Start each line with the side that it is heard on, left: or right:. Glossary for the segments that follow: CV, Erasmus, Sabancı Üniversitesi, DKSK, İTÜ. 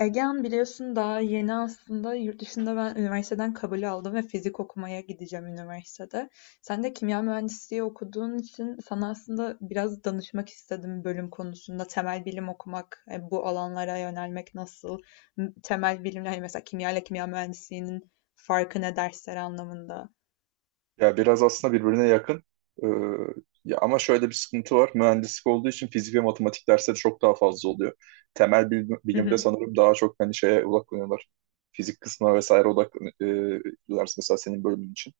left: Egehan biliyorsun daha yeni aslında yurt dışında ben üniversiteden kabul aldım ve fizik okumaya gideceğim üniversitede. Sen de kimya mühendisliği okuduğun için sana aslında biraz danışmak istedim bölüm konusunda. Temel bilim okumak, bu alanlara yönelmek nasıl? Temel bilimler hani mesela kimya ile kimya mühendisliğinin farkı ne dersler anlamında?
right: Ya biraz aslında birbirine yakın. Ee, Ya ama şöyle bir sıkıntı var. Mühendislik olduğu için fizik ve matematik dersleri çok daha fazla oluyor.
left: Hı
right: Bilimde
left: hı,
right: sanırım daha çok hani şeye odaklanıyorlar. Fizik kısmına vesaire odaklanıyorlar mesela senin bölümün için.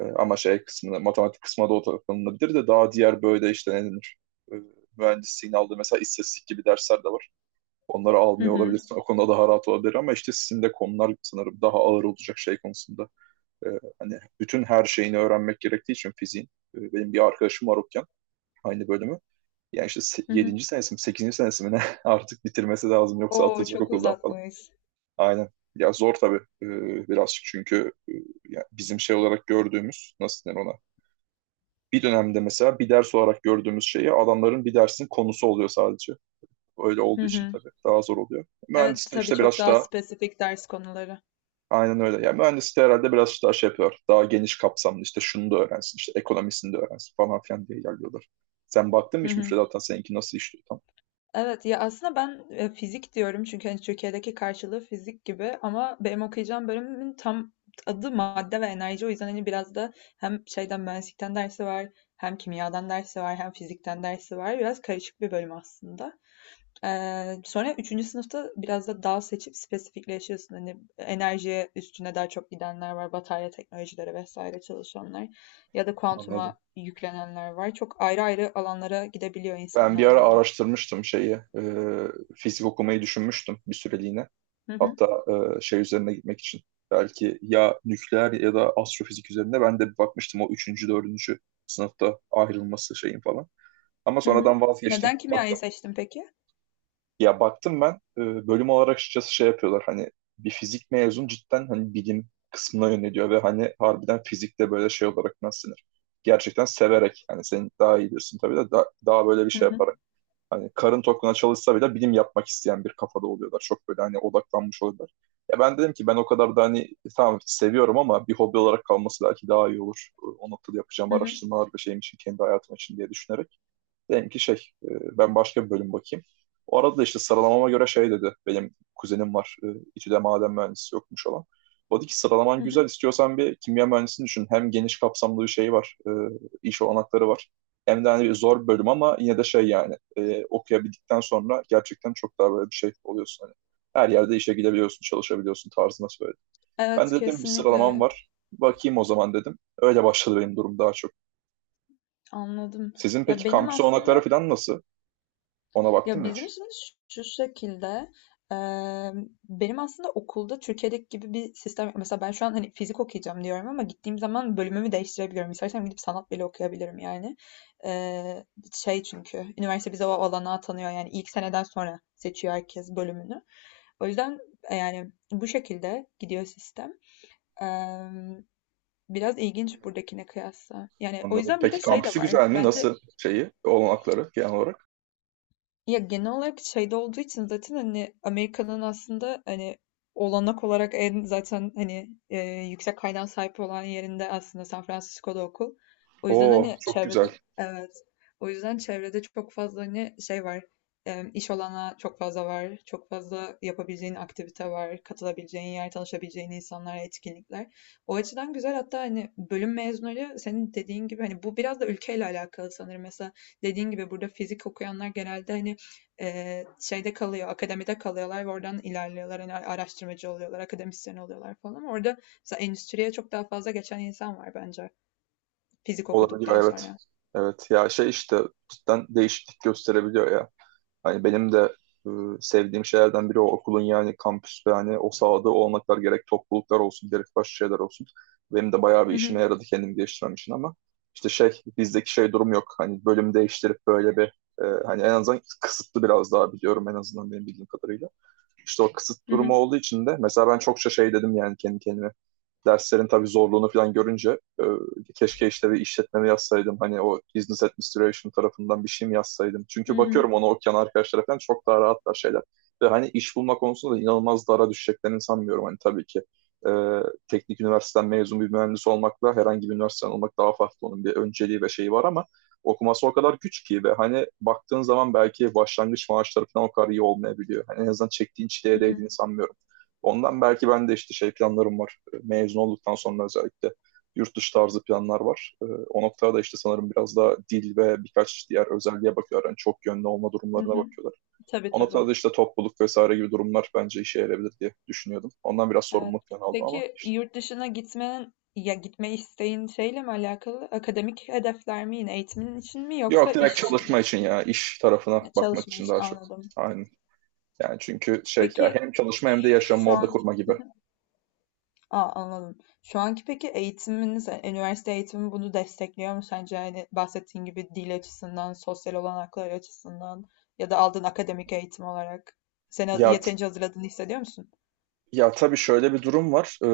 right: Ama şey kısmına, matematik kısmına da odaklanılabilir de daha diğer böyle işte ne denir? Ee, Mühendisliğin aldığı mesela istatistik gibi dersler de var. Onları
left: hı
right: almıyor
left: hı,
right: olabilirsin. O konuda daha rahat olabilir ama işte sizin de konular sanırım daha ağır olacak şey konusunda. E, Hani bütün her şeyini öğrenmek gerektiği için fiziğin. Benim bir arkadaşım var okuyan aynı bölümü. Yani işte
left: hı hı.
right: yedinci senesi mi 8. senesi mi ne artık bitirmesi lazım yoksa
left: Oo,
right: atılacak
left: çok
right: okuldan falan.
left: uzatmış.
right: Aynen. Ya zor tabii birazcık çünkü ya bizim şey olarak gördüğümüz nasıl denir ona? Bir dönemde mesela bir ders olarak gördüğümüz şeyi adamların bir dersin konusu oluyor sadece. Öyle olduğu
left: Hı
right: için
left: hı.
right: tabii daha zor oluyor.
left: Evet,
right: Mühendisliğin
left: tabii
right: işte biraz
left: çok daha
right: daha.
left: spesifik ders konuları.
right: Aynen öyle. Yani mühendislik herhalde biraz daha şey yapıyor. Daha geniş kapsamlı işte şunu da öğrensin, işte ekonomisini de öğrensin falan filan diye ilerliyorlar. Sen baktın mı hiç müfredata seninki nasıl işliyor tam?
left: Evet, ya, aslında ben, fizik diyorum çünkü, hani, Türkiye'deki karşılığı fizik gibi ama benim okuyacağım bölümün tam adı madde ve enerji. O yüzden, hani, biraz da hem şeyden, mühendislikten dersi var, hem kimyadan dersi var, hem fizikten dersi var. Biraz karışık bir bölüm aslında. Sonra üçüncü sınıfta biraz da dal seçip spesifikleşiyorsun. Hani, enerji üstüne daha çok gidenler var, batarya teknolojileri vesaire çalışanlar ya da
right: Anladım.
left: kuantuma yüklenenler var. Çok ayrı ayrı alanlara gidebiliyor
right: Ben bir
left: insanlar
right: ara
left: yani.
right: araştırmıştım şeyi, fizik okumayı düşünmüştüm bir süreliğine. Hatta şey üzerine gitmek için. Belki ya nükleer ya da astrofizik üzerine ben de bir bakmıştım o üçüncü, dördüncü sınıfta ayrılması şeyin falan. Ama
left: Hı hı.
right: sonradan vazgeçtim.
left: Neden
right: Bak.
left: kimyayı seçtin peki?
right: Ya baktım ben bölüm olarak açıkçası şey yapıyorlar hani bir fizik mezun cidden hani bilim kısmına yöneliyor ve hani harbiden fizikte böyle şey olarak nasıl denir? Gerçekten severek hani sen daha iyi diyorsun tabii de daha böyle bir
left: Hı
right: şey
left: hı.
right: yaparak hani karın tokluğuna çalışsa bile bilim yapmak isteyen bir kafada oluyorlar. Çok böyle hani odaklanmış oluyorlar. Ya ben dedim ki ben o kadar da hani tamam seviyorum ama bir hobi olarak kalması belki daha iyi olur. O noktada yapacağım
left: Hı hı.
right: araştırmalar ve şeyim için kendi hayatım için diye düşünerek. Dedim ki şey e, ben başka bir bölüm bakayım. O arada da işte sıralamama göre şey dedi. Benim kuzenim var. İTÜ'de maden mühendisi yokmuş olan. O dedi ki sıralaman
left: Hı hı.
right: güzel. İstiyorsan bir kimya mühendisini düşün. Hem geniş kapsamlı bir şey var. İş olanakları var. Hem de hani zor bir bölüm ama yine de şey yani okuyabildikten sonra gerçekten çok daha böyle bir şey oluyorsun. Hani her yerde işe gidebiliyorsun, çalışabiliyorsun tarzında söyledi. Ben
left: Evet,
right: de dedim bir
left: kesinlikle
right: sıralamam
left: öyle.
right: var. Bakayım o zaman dedim. Öyle başladı benim durum daha çok.
left: Anladım.
right: Sizin
left: Ya
right: peki
left: benim
right: kampüs olanakları
left: aslında
right: falan nasıl? Ona baktın
left: ya
right: mı
left: bizim
right: hiç?
left: şimdi şu şekilde eee, benim aslında okulda Türkiye'deki gibi bir sistem yok. Mesela ben şu an hani fizik okuyacağım diyorum ama gittiğim zaman bölümümü değiştirebiliyorum. İstersem gidip sanat bile okuyabilirim yani. Eee, Şey çünkü üniversite bize o olanağı tanıyor. Yani ilk seneden sonra seçiyor herkes bölümünü. O yüzden yani bu şekilde gidiyor sistem. Eee Biraz ilginç buradakine kıyasla. Yani o
right: Anladım.
left: yüzden bir
right: Peki
left: de şey de
right: kampüsü
left: var.
right: güzel mi?
left: Bence
right: Nasıl şeyi, olanakları genel olarak?
left: ya genel olarak şeyde olduğu için zaten hani Amerika'nın aslında hani olanak olarak en zaten hani yüksek kaynağa sahip olan yerinde aslında San Francisco'da okul. O yüzden
right: Oo,
left: hani
right: çok
left: çevrede
right: güzel
left: evet. O yüzden çevrede çok fazla hani şey var. E, iş olanağı çok fazla var. Çok fazla yapabileceğin aktivite var. Katılabileceğin yer, tanışabileceğin insanlar, etkinlikler. O açıdan güzel, hatta hani bölüm mezunları senin dediğin gibi hani bu biraz da ülkeyle alakalı sanırım. Mesela dediğin gibi burada fizik okuyanlar genelde hani şeyde kalıyor, akademide kalıyorlar ve oradan ilerliyorlar. Yani araştırmacı oluyorlar, akademisyen oluyorlar falan. Orada mesela endüstriye çok daha fazla geçen insan var bence fizik
right: olabiliyor,
left: okuduktan
right: evet.
left: sonra.
right: Evet ya şey işte cidden değişiklik gösterebiliyor ya. Hani benim de e, sevdiğim şeylerden biri o okulun yani kampüs ve hani o sahada olanaklar gerek topluluklar olsun gerek başka şeyler olsun. Benim de bayağı bir
left: Hı
right: işime
left: hı,
right: yaradı kendimi geliştirmem için ama işte şey bizdeki şey durum yok. Hani bölüm değiştirip böyle bir hani en azından kısıtlı biraz daha biliyorum en azından benim bildiğim kadarıyla. İşte o kısıt
left: hı hı,
right: durumu olduğu için de mesela ben çokça şey dedim yani kendi kendime derslerin tabii zorluğunu falan görünce keşke işte bir işletmemi yazsaydım. Hani o business administration tarafından bir şey mi yazsaydım?
left: hı
right: Çünkü
left: hı,
right: bakıyorum ona okuyan arkadaşlara falan çok daha rahatlar şeyler. Ve hani iş bulma konusunda da inanılmaz dara düşeceklerini sanmıyorum. Hani tabii ki e, teknik üniversiteden mezun bir mühendis olmakla herhangi bir üniversiteden olmak daha farklı. Onun bir önceliği ve şeyi var ama okuması o kadar güç ki ve hani baktığın zaman belki başlangıç maaşları falan o kadar iyi olmayabiliyor. Hani en azından çektiğin
left: hı
right: çileye
left: hı,
right: değdiğini sanmıyorum. Ondan belki ben de işte şey planlarım var mezun olduktan sonra özellikle yurt dışı tarzı planlar var. O noktada da işte sanırım biraz daha dil ve birkaç diğer özelliğe bakıyorlar. Yani çok yönlü olma
left: hı
right: durumlarına
left: hı.
right: bakıyorlar.
left: Tabii
right: O noktada da
left: tabii.
right: işte topluluk vesaire gibi durumlar bence işe yarayabilir diye düşünüyordum. Ondan biraz
left: Evet.
right: sorumluluk falan aldım ama.
left: Peki yurt dışına gitmenin ya gitme isteğin şeyle mi alakalı? Akademik hedefler mi yine eğitimin için mi
right: Yok,
left: yoksa
right: direkt
left: iş için mi?
right: çalışma için ya iş tarafına
left: Ya,
right: bakmak
left: çalışma
right: için
left: için
right: daha çok.
left: anladım.
right: Aynen. Yani çünkü şey ya
left: Peki
right: hem çalışma hem de yaşamı
left: şu
right: orada
left: an
right: kurma gibi.
left: anladım. Şu anki peki eğitiminiz, üniversite eğitimi bunu destekliyor mu sence? Yani bahsettiğin gibi dil açısından, sosyal olanaklar açısından ya da aldığın akademik eğitim olarak seni
right: Ya
left: yeterince hazırladığını hissediyor musun?
right: Ya tabii şöyle bir durum var.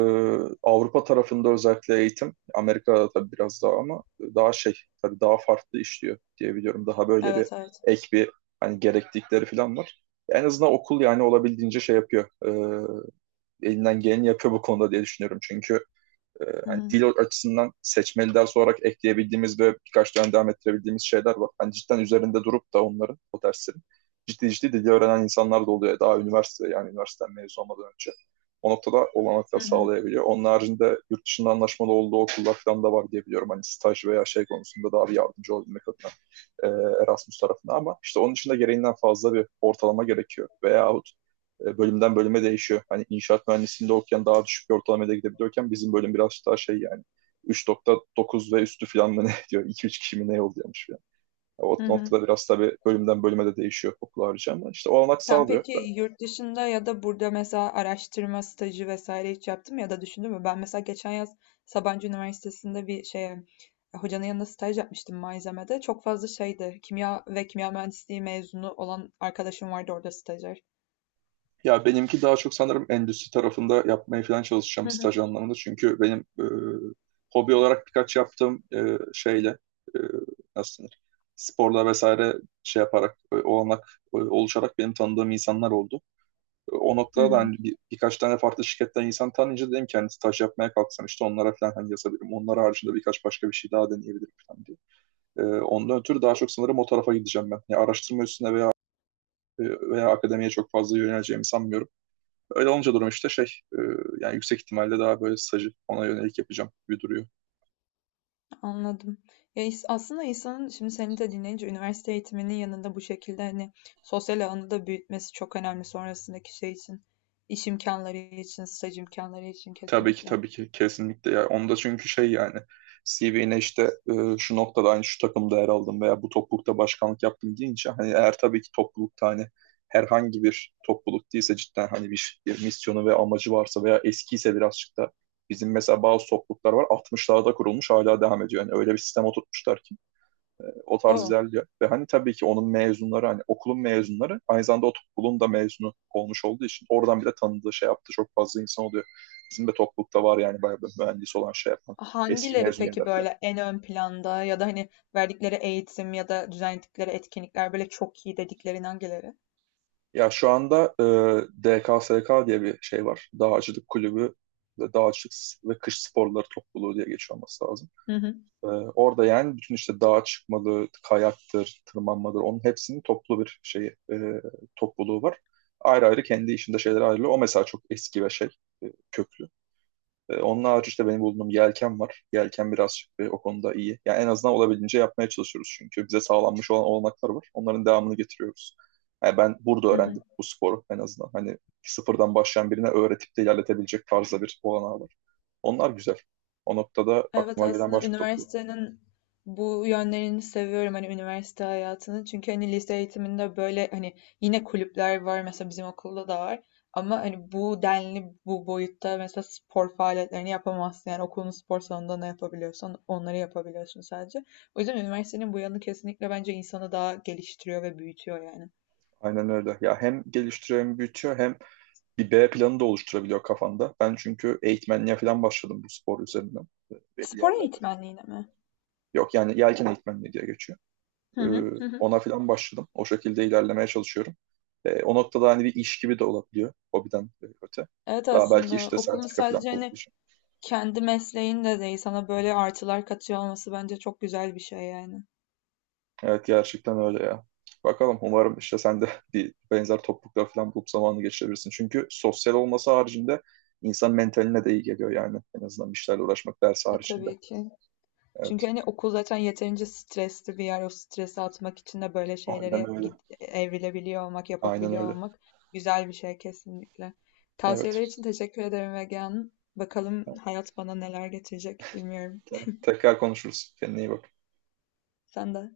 right: Avrupa tarafında özellikle eğitim, Amerika'da tabii biraz daha ama daha şey, tabii daha farklı işliyor diye biliyorum. Daha böyle bir
left: Evet, evet.
right: ek bir hani gereklilikleri falan var. En azından okul yani olabildiğince şey yapıyor. Elinden geleni yapıyor bu konuda diye düşünüyorum. Çünkü
left: Hı
right: hani
left: hı.
right: dil açısından seçmeli ders olarak ekleyebildiğimiz ve birkaç dönem devam ettirebildiğimiz şeyler var. Hani cidden üzerinde durup da onların o derslerin ciddi ciddi dili öğrenen insanlar da oluyor. Daha üniversite yani üniversiteden mezun olmadan önce. O noktada
left: Hı
right: olanaklar
left: hı.
right: sağlayabiliyor. Onun haricinde yurt dışında anlaşmalı olduğu okullar falan da var diye biliyorum. Hani staj veya şey konusunda daha bir yardımcı olabilmek adına e, Erasmus tarafına, ama işte onun için de gereğinden fazla bir ortalama gerekiyor. Veyahut bölümden bölüme değişiyor. Hani inşaat mühendisliğinde okuyan daha düşük bir ortalamaya gidebiliyorken bizim bölüm biraz daha şey yani 3.9 ve üstü falan mı ne diyor. 2-3 kişi mi ne yolluyormuş falan. O
left: Hı hı.
right: noktada biraz tabii bölümden bölüme de değişiyor okul harici ama işte o olanak
left: Sen
right: sağlıyor.
left: peki yurt dışında ya da burada mesela araştırma stajı vesaire hiç yaptın mı ya da düşündün mü? Ben mesela geçen yaz Sabancı Üniversitesi'nde bir şeye hocanın yanında staj yapmıştım malzemede. Çok fazla şeydi. Kimya ve kimya mühendisliği mezunu olan arkadaşım vardı orada stajyer.
right: Ya benimki daha çok sanırım endüstri tarafında yapmaya falan
left: Hı
right: çalışacağım
left: hı.
right: staj anlamında. Çünkü benim hobi olarak birkaç yaptığım şeyle e, nasıl denir? Sporla vesaire şey yaparak olanak oluşarak benim tanıdığım insanlar oldu. O
left: Hı
right: noktada da
left: hı.
right: hani birkaç tane farklı şirketten insan tanıyınca dedim kendisi taş yapmaya kalksam işte onlara falan hani yazabilirim. Onlar haricinde birkaç başka bir şey daha deneyebilirim falan diye. Ondan ötürü daha çok sanırım o tarafa gideceğim ben. Yani araştırma üstüne veya veya akademiye çok fazla yöneleceğimi sanmıyorum. Öyle olunca durum işte şey e, yani yüksek ihtimalle daha böyle stajı ona yönelik yapacağım gibi duruyor.
left: Anladım. Ya aslında insanın şimdi seni de dinleyince üniversite eğitiminin yanında bu şekilde hani sosyal alanı da büyütmesi çok önemli sonrasındaki şey için. İş imkanları için, staj imkanları için
right: Tabii ki,
left: kesinlikle.
right: tabii ki kesinlikle ya onda çünkü şey yani CV'ne işte şu noktada aynı şu takımda yer aldım veya bu toplulukta başkanlık yaptım deyince hani eğer tabii ki toplulukta hani herhangi bir topluluk değilse cidden hani bir misyonu ve amacı varsa veya eskiyse birazcık da bizim mesela bazı topluluklar var 60'larda kurulmuş hala devam ediyor. Yani öyle bir sistem oturtmuşlar ki o tarz
left: Oo.
right: ilerliyor. Ve hani tabii ki onun mezunları hani okulun mezunları aynı zamanda o okulun da mezunu olmuş olduğu için oradan bir de tanıdığı şey yaptı çok fazla insan oluyor. Bizim de toplulukta var yani bayağı bir mühendis olan şey yapan eski
left: Hangileri
right: mezun
left: peki
right: yerler falan.
left: böyle en ön planda ya da hani verdikleri eğitim ya da düzenledikleri etkinlikler böyle çok iyi dediklerin hangileri?
right: Ya şu anda DKSK diye bir şey var. Dağcılık kulübü ve dağcılık ve kış sporları topluluğu diye geçiyor olması lazım.
left: Hı
right: Ee, Orada yani bütün işte dağa çıkmalı, kayaktır, tırmanmadır onun hepsinin toplu bir şey e, topluluğu var. Ayrı ayrı kendi işinde şeyler ayrılıyor. O mesela çok eski ve şey köklü. Onun harici işte benim bulduğum yelken var. Yelken biraz o konuda iyi. Yani en azından olabildiğince yapmaya çalışıyoruz çünkü bize sağlanmış olan olanaklar var. Onların devamını getiriyoruz. Yani ben burada
left: hı.
right: öğrendim bu sporu en azından. Hani sıfırdan başlayan birine öğretip de ilerletebilecek tarzda bir olanağı var. Onlar güzel. O noktada
left: Evet,
right: aklıma gelen
left: aslında
right: başka topluluk.
left: üniversitenin bu yönlerini seviyorum, hani üniversite hayatını. Çünkü hani lise eğitiminde böyle hani yine kulüpler var, mesela bizim okulda da var. Ama hani bu denli bu boyutta mesela spor faaliyetlerini yapamazsın. Yani okulun spor salonunda ne yapabiliyorsan onları yapabiliyorsun sadece. O yüzden üniversitenin bu yanı kesinlikle bence insanı daha geliştiriyor ve büyütüyor yani.
right: Aynen öyle. Ya hem geliştiriyor hem büyütüyor hem bir B planı da oluşturabiliyor kafanda. Ben çünkü eğitmenliğe falan başladım bu spor üzerinden belli
left: Spor
right: yerlerde.
left: eğitmenliğine mi?
right: Yok yani yelken eğitmenliği diye geçiyor.
left: Hı
right: Ee,
left: hı. Hı hı.
right: Ona falan başladım. O şekilde ilerlemeye çalışıyorum. O noktada hani bir iş gibi de olabiliyor hobiden öte.
left: Evet,
right: Daha belki
left: aslında
right: işte
left: okulun
right: sertifika falan
left: sadece hani
right: kovalayacağım.
left: kendi mesleğin de değil, sana böyle artılar katıyor olması bence çok güzel bir şey yani.
right: Evet gerçekten öyle ya. Bakalım umarım işte sen de bir benzer topluluklar falan bulup zamanını geçirebilirsin. Çünkü sosyal olması haricinde insan mentaline de iyi geliyor yani. En azından bir işlerle uğraşmak ders
left: E
right: haricinde.
left: tabii ki. Çünkü
right: Evet.
left: hani okul zaten yeterince stresli bir yer. O stresi atmak için de böyle
right: Aynen
left: şeylere
right: öyle.
left: evrilebiliyor olmak,
right: Aynen
left: yapabiliyor
right: öyle.
left: olmak güzel bir şey kesinlikle.
right: Evet.
left: Tavsiyeler için teşekkür ederim Ege Hanım. Bakalım hayat bana neler getirecek bilmiyorum.
right: Tamam. Tekrar konuşuruz. Kendine iyi bak.
left: Sen de.